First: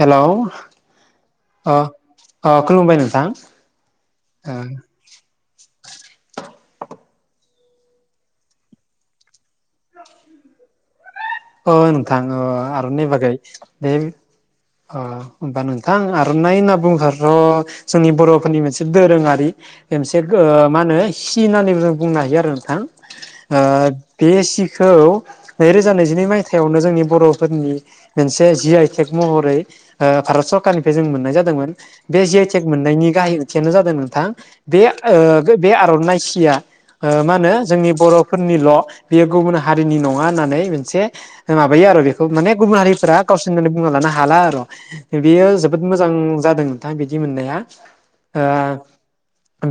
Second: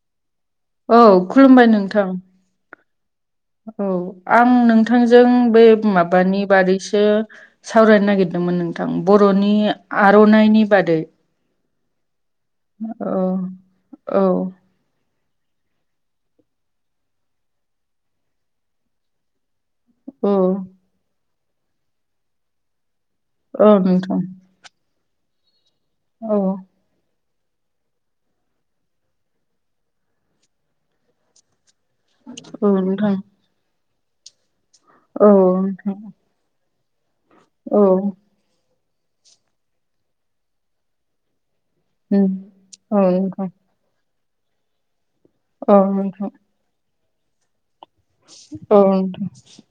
Hello औ खुलुमबाय अ नोंथां। अ खुलुमबाय नोंथां औ आं नोंथां नोथांजों बै माबानि बादैसो सावरायनो नागिरदोंमोन नोंथां बर'नि आर'नाइनि बादै। ओ नोंथां ओ आर'नाइ औ बागै बे औ ओ होमबा नोंथां आर'नाइ होनना बुंब्लाथ' जोंनि बर'फोरनि मोनसे दोरोङारि मोनसे औ ओ मा होनो सि होननानैबो जों बुंनो हायो आरो नोंथां। ओ औ नोंथां बे सिखौ नै रोजा नैजिनै औ मायथाइयावनो जोंनि बर'फोरनि मोनसे जि आइ टेक महरै ओ भारत सरखारनिफ्राय जों मोननाय जादोंमोन। बे जि आइ टेक औ मोननायनि नोंथां गाहाय ओथियानो जादों नोंथां बे औ ओ नोंथां बे आर'नाइ सिया ओ मा होनो औ जोंनि बर'फोरनिल' बेयो गुबुन हारिनि नङा होननानै मोनसे माबायो आरो बेखौ उम माने गुबुन औ हारिफोरा नोंथां गावसोरनि होननानै बुंना लानो हाला आर'। बेयो औ जोबोद मोजां नोंथां जादों नोंथां बिदि मोननाया। ओ औ नोंथां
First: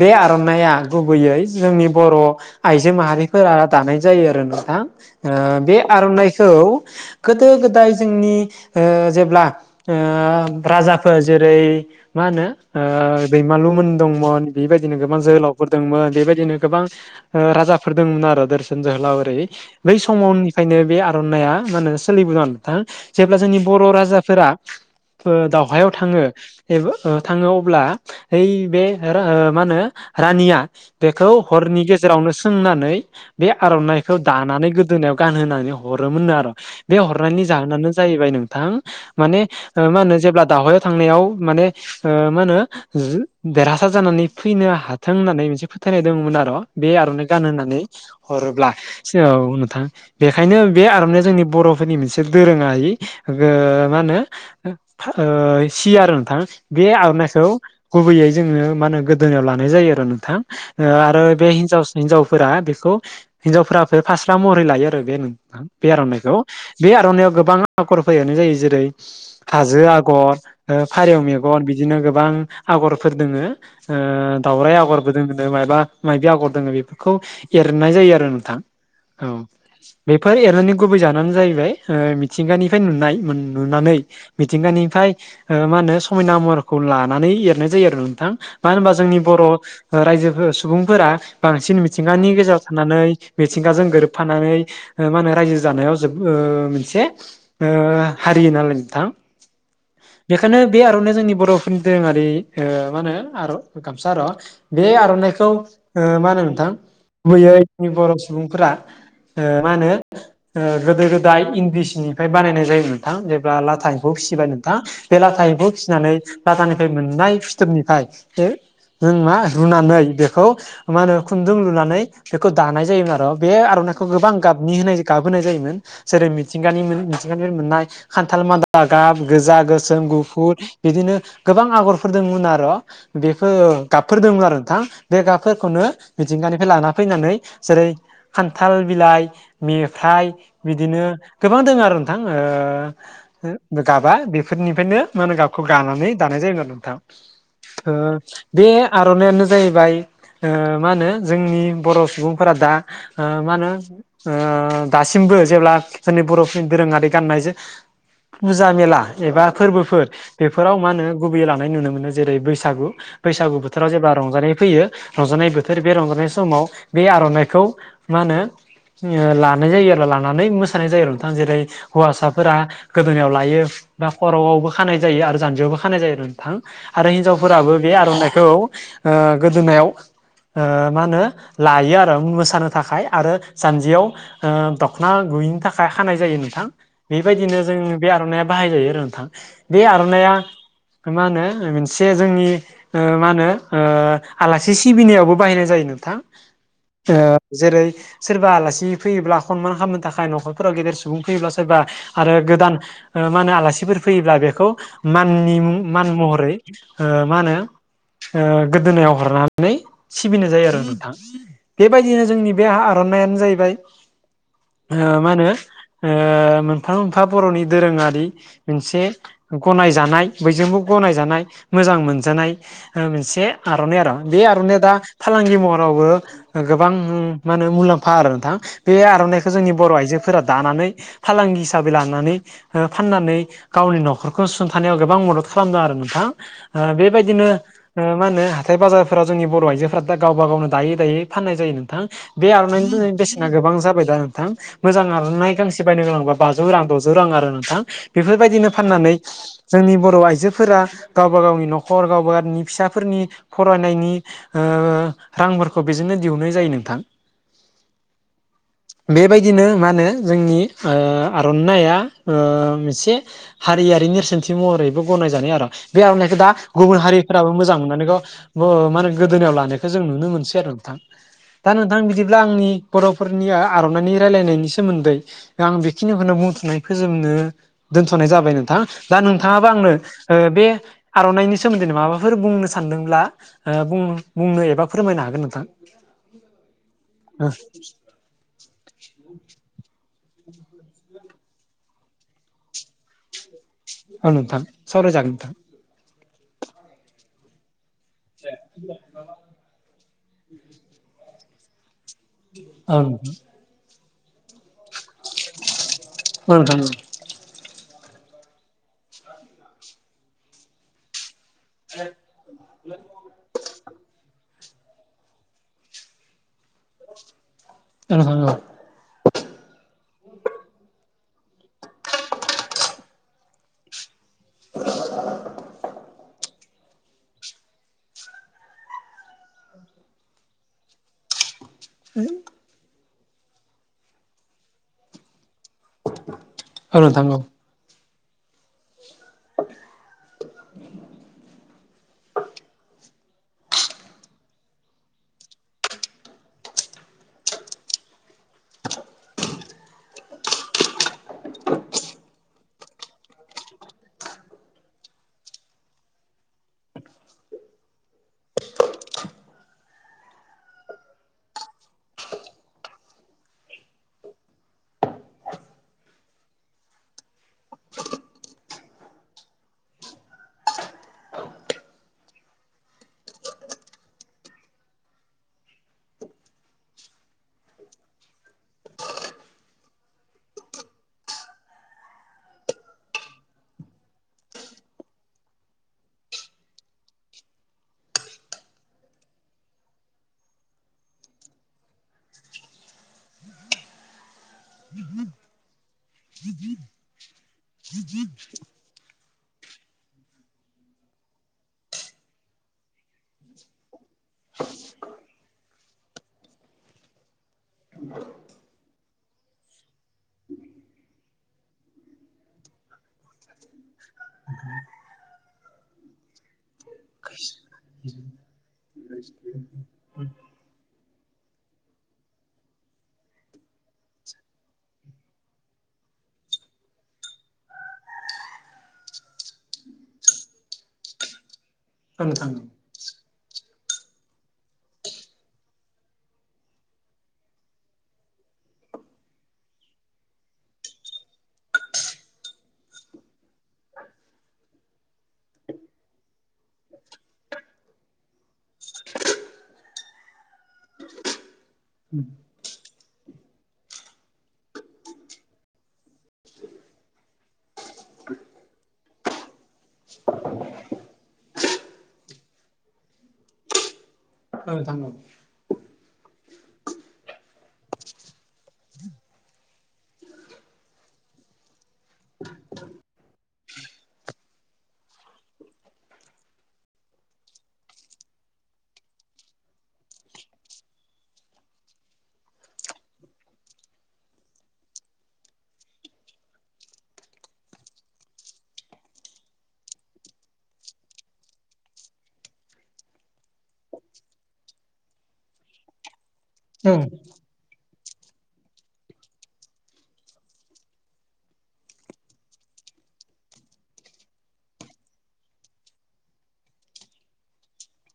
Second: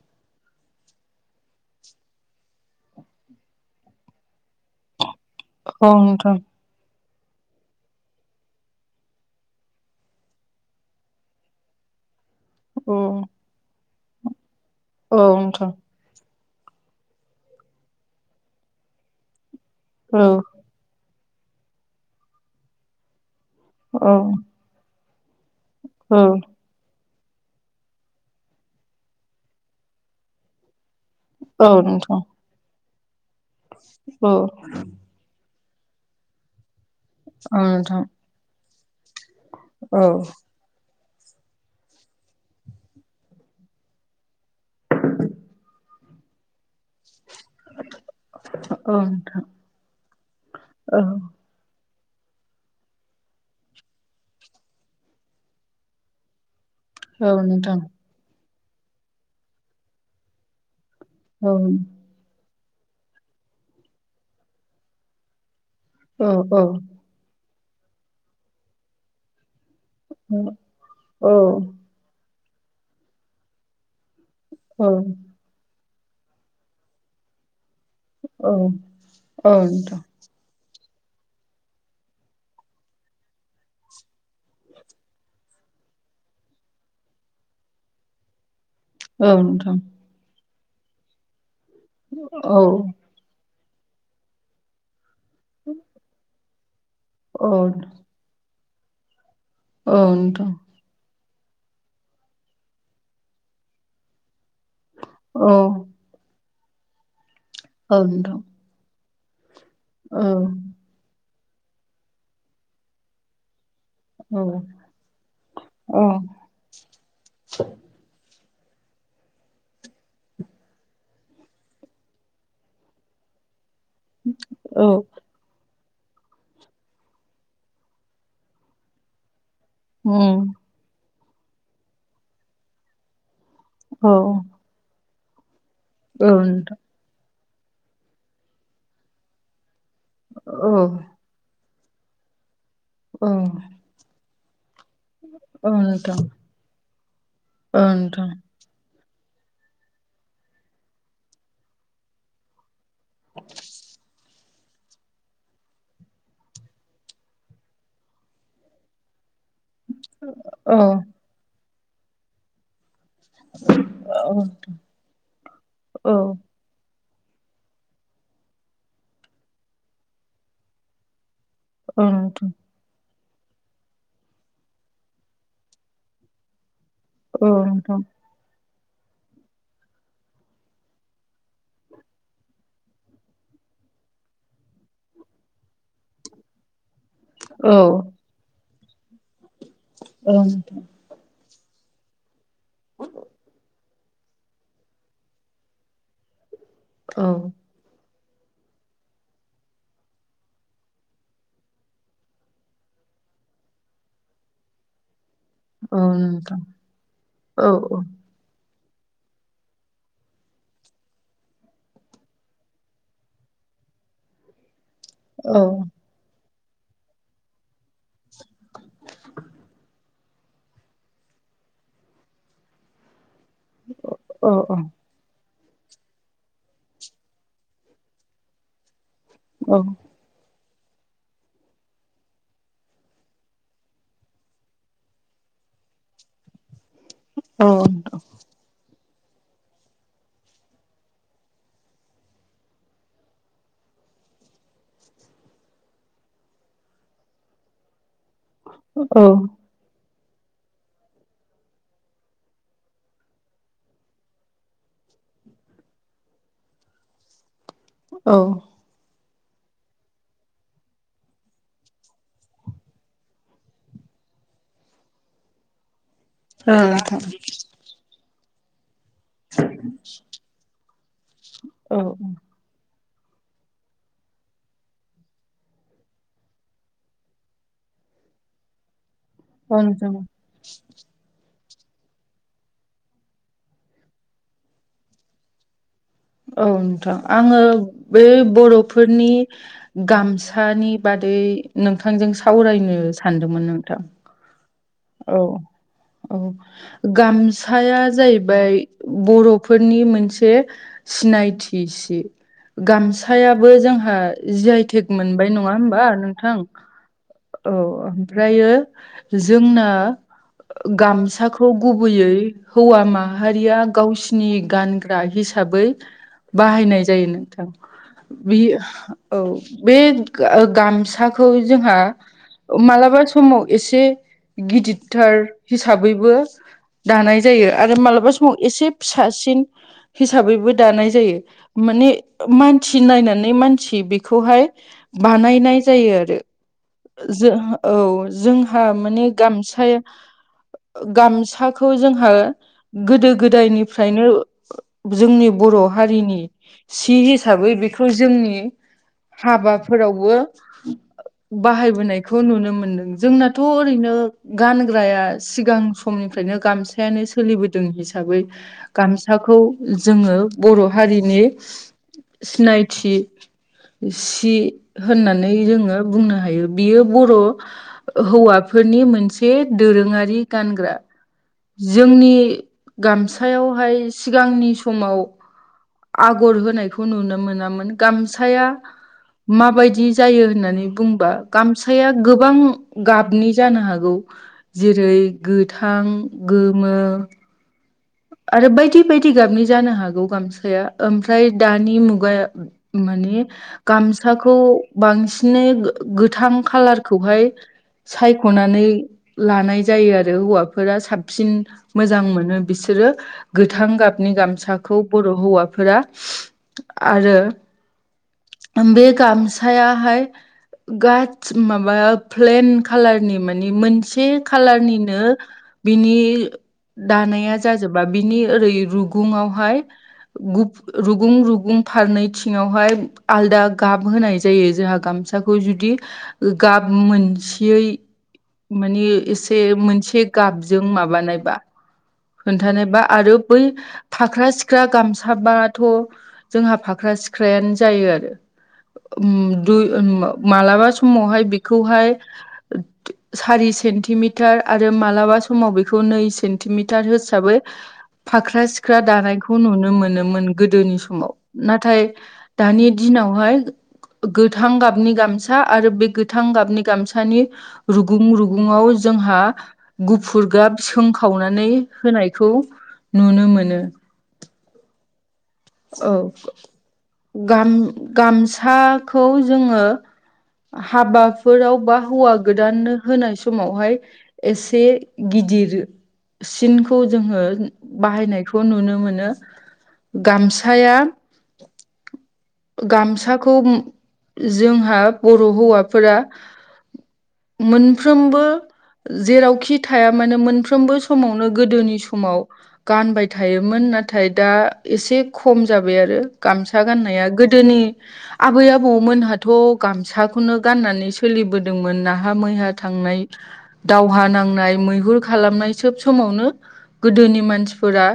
बे आर'नाइया गुबैयै जोंनि बर' आइजो माहारिफोरा दानाय जायो आरो नोंथां ओ बे औ नोंथां औ गोदो गोदाय जोंनि ओ जेब्ला ओ राजाफोर जेरै मा होनो औ ओ दैमालुमोन दंमोन, बेबायदिनो गोबां औ नोंथां जोहोलावफोर दोंमोन, बेबायदिनो गोबां ओ राजाफोर दंमोन आरो दोरसोन जोहोलाव ओरै बै औ समावनि ओंखायनो बे आर'नाइया मा होनो सोलिबोदों नोंथां जेब्ला जोंनि बर' औ राजाफोरा ओ दावहायाव औ थाङो एबा ओ थाङो अब्ला ओइ बे रा मा होनो रानिया बेखौ औ हरनि नोंथां गेजेरावनो सोंनानै बे आर'नाइखौ औ दानानै गोदोनायाव गानहोनानै हरोमोननो आर', बे हरनायनि औ जाहोनानो नोंथां जाहैबाय नोंथां। माने ओ मा औ होनो जेब्ला दावहायाव थांनायाव माने ओ मा होनो देरहासार जानानै फैनो हाथों होननानै मोनसे फोथायनाय दंमोन आर'। बे आर'नाइ गान होननानै हरोब्ला औ नोंथां बेखायनो बे औ आर'नाइजों जोंनि बर'फोरनि मोनसे दोरोङायै मा होनो? सिय आरो नोंथां। बे औ आर'नाइखौ नोंथां गुबैयै जोङो मा होनो गोदोनायाव लानाय जायो आरो नोंथां। आरो बे हिन्जाव औ हिनजावफोरा बेखौ हिनजावफोरा फास्ला महरै लायो आरो बे नोंथां। बे आर'नाइखौ औ औ बे आर'नाइआव गोबां आखर फैयानो जायो जेरै हाजो औ आगर फारिौ मेगन बिदिनो गोबां आगरफोर दोङो। दाावराय औ आगरबो दङ माबा माइबि आगर दोङो बेफोरखौ एरनाय जायो आरो नोंथां, औ [unintelligible] बेफोर एरनायनि गुबै जानायानो जाहैबाय मिथिंगानिफ्राय नुनाय नुनानै मिथिंगानिफ्राय मा होनो समायना महरखौ लानानै एरनाय जायो आरो नोंथां। मानो होनबा? जोंनि औ बर' नोंथां रायजो सुबुंफोरा बांसिन मिथिंगानि औ गेजेराव थानानै मिथिंगाजों गोरोबफानानै मा होनो रायजो जानायाव जबो मोनसे औ ओ हारि नालाय नोंथां औ नोंथां बेखायनो बे आर'ना जोंनि बर'फोरनि दोरोङारि मा होनो आर' गामसा आर'। बे आर'नाइखौ औ मा होनो नोंथां गुबैयै जोंनि औ बर' नोंथां सुबुंफोरा। ओ मा होनो औ गोदो गोदाय इन्दि सिनिफ्राय बानायनाय जायो नोंथां जेब्ला लाथा औ फिसिबाय नोंथाङा बे लाथायैखौ औ फिसिनानै लादानिफ्राय मोननाय फुथोबनिफ्राय बे जों मा रुनानै बेखौ मा होनो खुन्दुं लुनानै बेखौ दानाय जायोमोन आरो बे आर'नाइखौ गोबां गाबनि औ होनाय [unintelligible] ज जै मोननाय खान्थाल [unintelligible] गोजा गो जोम उम गुफुर बिदिनो गोबां आगरफोर दंमोन आरो'। बेफोर औ गाबफोर दंमोन आरो नोंथां बे गाबफोरखौनो औ मिथिंगानिफ्राय नोंथां लाना फैनानै जेरै खान्थाल बिलाइ मेथाइ औ बिदिनो गोबां दङ आरो नोंथां। ओ औ गाबा बेफोरनिफ्रायनो मा होनो गाबखौ औ गानानै नोंथां दानाय जाय आरो नोंथां। ओ [unintelligible] बे आर'नाइानो जाहैबाय मा होनो जोंनि बर' सुबुंफोरा दा आ मा होनो? दासिमबो जेब्ला जोंनि बर'फोरनि दोरोङारि गाननाय जे फुजा मेला एबा फोरबोफोर बेफोराव औ मा होनो गुबैयै लानाय नुनो मोनो, जेरै बैसागु बैसागु बोथोराव जेब्ला औ रंजानाय फैयो रंजानाय बोथोर बे औ रंजानाय समाव बे आर'नाइखौ मा होनो? लानाय जायो आरो लानानै मोसानाय जायो आरो नोंथां जेरै औ नोंथां हौवासाफोरा गोदोोनायाव लायो बा खर'आवबो खानाय जायो आरो जानजियावबो खानाय जायो थां आरो औ हिनजावफोराबो बे नोंथां आर'नाइखौ गोदोनायाव मा होनो लायो आरो मोसानो थाखाय आरो सानजियाव दख'ना गुयैनि थाखाय हानाय जायो नोंथां बेबायदिनो औ जों बे आर'नाइाब बाहाय जायो आरो नोंथां बे आर'नायइया औ नोंथां मा होनो मोनसे जोंनि मा होनो आलासि सिबिनायावबो बाहायनाय जायो नोंथां औ जेरै सोरबा आलासि फैयोब्ला सनमान खालामनो थाखाय न'खरफोराव गेदेर सुबुं फैयोब्ला सोरबा आरो गोदान मा होनो आलासिफोर फैयोब्ला बेखौ माननि औ मान महरै नोंथां मा होनो औ गोदोनायाव हरनानै सिबिनाय जायो आरो नोंथां बेबायदिनो जोंनि बे नाय जाहैबाय ओ मा होनो औ मोनफा मोनफा बर'नि दोरोङारि मोनसे गनायजानाय बयजोंबो गनायजानाय मोजां मोनजानाय मोनसे आर'नाइ आरो बे औ आर'नाइ दा फालांगि महरावबो गोबां मे मुलाम्फा आरो नोंथां बे खालामनायखौ जोंनि औ बर' आइजोफोरा दानानै फालांगि हिसाबै लानानै फाननानै गावनि न'खरखौ सुुंथानायाव गोबां मदद खालामदों आरो नोंथां बे बेबायदिनो मा होनो हाथाय बाजारफोरााव जोंनि बर' आइजोफोरा दा गावबा गावनो दायै दायै फाननाय जायो नोंथां बे आर'नाइनिनि बेसेना गोबां जाबाय दा नोंथां मोजां आरनाय गांसे बायनो गोनांबा बाजौ रां द'जौ रां आरो नोंथां बेफोरबायदिनो औ फाननानै औ जोंनि बर' आइजोफोरा गावबा गावनि न'खर गावबा गावनि फिसाफोरनि फरायनायनि रांफोरखौ बेजोंनो दिहुननाय जायो नोंथां औ बेबायदिनो मा होनो जोंनि आर'नाया मोनसे हारियारि नेरसोनथि महरैबो गनायजानाय आरो बेयाव दा गुबुन हारिफोराबो मोजां मोननानै ग माने गोदोनायाव लानायखौ जों नुनो मोनसै आरो नोंथां [inaudible] थां बिदिब्ला आंनि बर'फोरनि आर'नाइनि रायलायनायनि सोमोन्दै आं बेखिनिखौनो बुंथ'नाय फोजोबनो दोनथ'नाय जाबाय नोंथां दा नोंथाङाबो औ आंनो नोंथां बे आर'नाइनि सोमोन्दै माबाफोर बुंनो सानदोंब्ला बुंनो एबा फोरमायनो हागोन नोंथां औ नोंथां आङो बेै बर'फोरनि गामसानि बादै नोंथांजों सावरायनो सानदोंमोन नोंथां अ नोंथा औ औ गामसाया जाहैबाय बर' फोरनि मोनसे सिनायथि सि औ नोंथां गामसाया बो जोंहा जि आइटेक मोनबाय नङा होमबा नोंथां औ औ औ ओमफ्रायो जोंना गामसाखौ गुबैयै हौवा माहारिया गावसिनि नि गानग्रा हिसाबै बाहायनाय जायो नोंथां नोंथां औ बे औ बे गामसाखौ जोंहा मालाबा समाव एसे गिदिरथार हिसाबैबो दानाय जायो आरो मालाबा समाव एसे फिसासिन हिसाबैबो दानाय जायो माने मानसि नायनानै मानसि बेखौहाय बानायनाय जायो आरो औ नोंथां औ जों औ जोंहा माने गामसाया गामसाखौ जोंहा गोदो गोदायनिफ्रायनो जोंनि बर' हारिनि सि हिसाबै बेखौ जोंनि हाबाफोरावबो बाहायबोनायखौ नुनो मोनदों जोंनाथ' ओरैनो गानग्राया सिगां समनिफ्रायनो गामस यानो सोलिबोदों हिसाबै गामसाखौ जोङो बर' हारिनि सिनायथि सि होननानै जोङो बुंनो हायो बियो बर' हौवाफोरनि मोनसे दोरोङारि गानग्रा जोंनि गामसायावहाय सिगांनि समाव आगर होनायखौ नुनो मोनामोन गामसाया माबायदि जायो होननानै बुंबा गामसाया गोबां गाबनि जानो हागौ जेरै गोथां गोमो आरो बायदि बायदि गाबनि जानो हागौ गामसाया ओमफ्राय दानि मुगाया माने गामसाखौ बांसिनै गोथां खालारखौहाय सायख'नानै लानाय जायो आरो हौवाफोरा साबसिन मोजां मोनो बिसोरो गोथां गाबनि गामसाखौ बर' हौवाफोरा आरो बे गामसायाहाय गास माबा प्लेन कालारनि मानि मोनसे खालारनिनो बिनि दानाया जाजोबा बिनि ओरै रुगुङावहाय गुप रुगुं रुगुं फारनैथिङावहाय आलदा गाब होनाय जायो जोंहा गामसाखौ जुदि गाब मोनसेयै मानि एसे मोनसे गाबजों माबानायबा औ नोंथां औ खोन्थानाय बा आरो बै फाख्रा सिख्रा गामसाबाथ' जोंहा फाख्रा सिख्रायानो जायो आरो ओम दु ओम मालाबा समावहाय बेखौहाय दो सारि सेन्टिमिटार आरो मालाबा समाव बेखौ नै सेन्टिमिट टार हिसाबै फाख्रा सिख्रा दानायखौ नुनो मोनोमोन गोदोनि समाव। नाथाय दानि दिनावहाय गोथां गाबनि गामसा आरो बे गोथां गाबनि गामसानि रुगुं रुगुुंयाव जोंहा गुफुर गाब सोंखावनानै होनायखौ नुनो मोनो। औ थांगौ औ गाम गामसाखौ जोङो हाबाफोराव बा हौवा गोदान होनाय समावहाय एसे गिदिर सिनखौ जोङो बाहायनायखौ नुनो मोनो गामसा थाया गामसाखौ जोंहा बर' हौवाफोरा मोनफ्रोमबो जेरावखि थाया मानो मोनफ्रोमबो समावनो गोदोनि समाव गानबाय थायोमोन नाथाय दा एसे खम जाबाय आरो गामसा गाननाया गोदोनि आबै आबौमोनहाथ' गामसाखौनो गाननानै सोलिबोदोंमोन नाहा मैहा थांनाय दावहा नांनाय मैहुर खालामनाय सोब समावनो गोदोनि मानसिफोरा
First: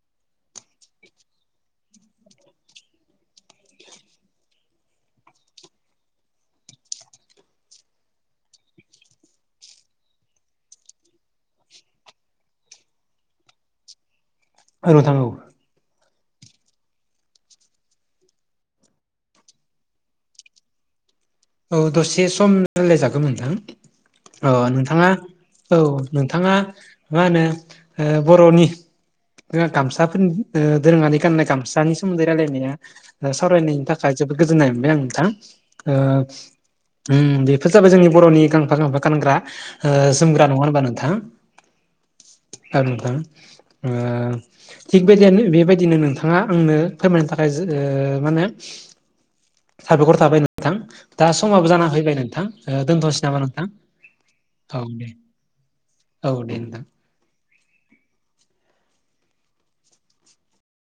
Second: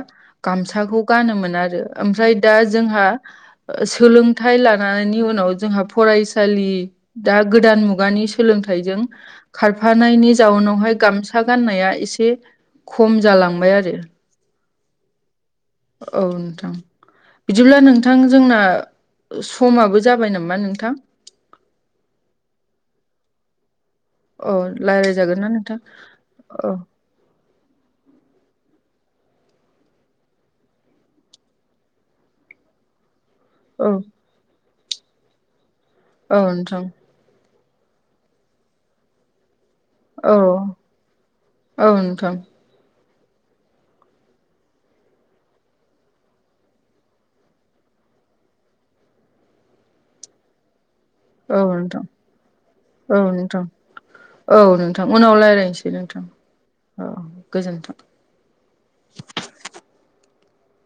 गामसाखौ गानोमोन आरो ओमफ्राय दा जोंहा ओ सोलोंथाइ लानायनि उनाव जोंहा फरायसालि दा गोदान मुगानि सोलोंथाइजों खारफानायनि जाउनावहाय गामसा गाननाया एसे खम जालांबाय आरो। औ नोंथां औ। औ नोंथां। बिदिब्ला नोंथां जोंना समाबो जाबाय नामा नोंथां? औ दसे सम रायलायजागौ नोंथां। अ औ नोंथाङा रायज्लायजागोन ना नोंथां औ नोंथाङा औ मा होनो ओ बर'नि जोंहा गामसाफोरनि ओ दोरोङनानै गाननाय गामसानि सोमोन्दै रायलायनाया औ सावरायनायनि थाखाय जोबोद गोजोननाय मोनबाय आं नोंथा ओ औ नोंथां। ओम बेफोर जाबाय जोंनि बर'नि गांफा गांफा गानग्रा ओ औ जोमग्रा नङा होनबा नोंथां! औ नोंथां औ नोंथां ओ थिग बेदियनो बेबायदिनो नोंथाङा आंनो फोरमायनो थाखाय जो ओ माहोनो साबायखर थाबाय नोंथां। दा समाबो जाना फैबाय नोंथां। ओ, दोनथ'नोसै नामा नोंथां? औ नोंथां उनाव रायलायनोसै नोंथां, औ दे नोंथां औ औ गोजोनथों।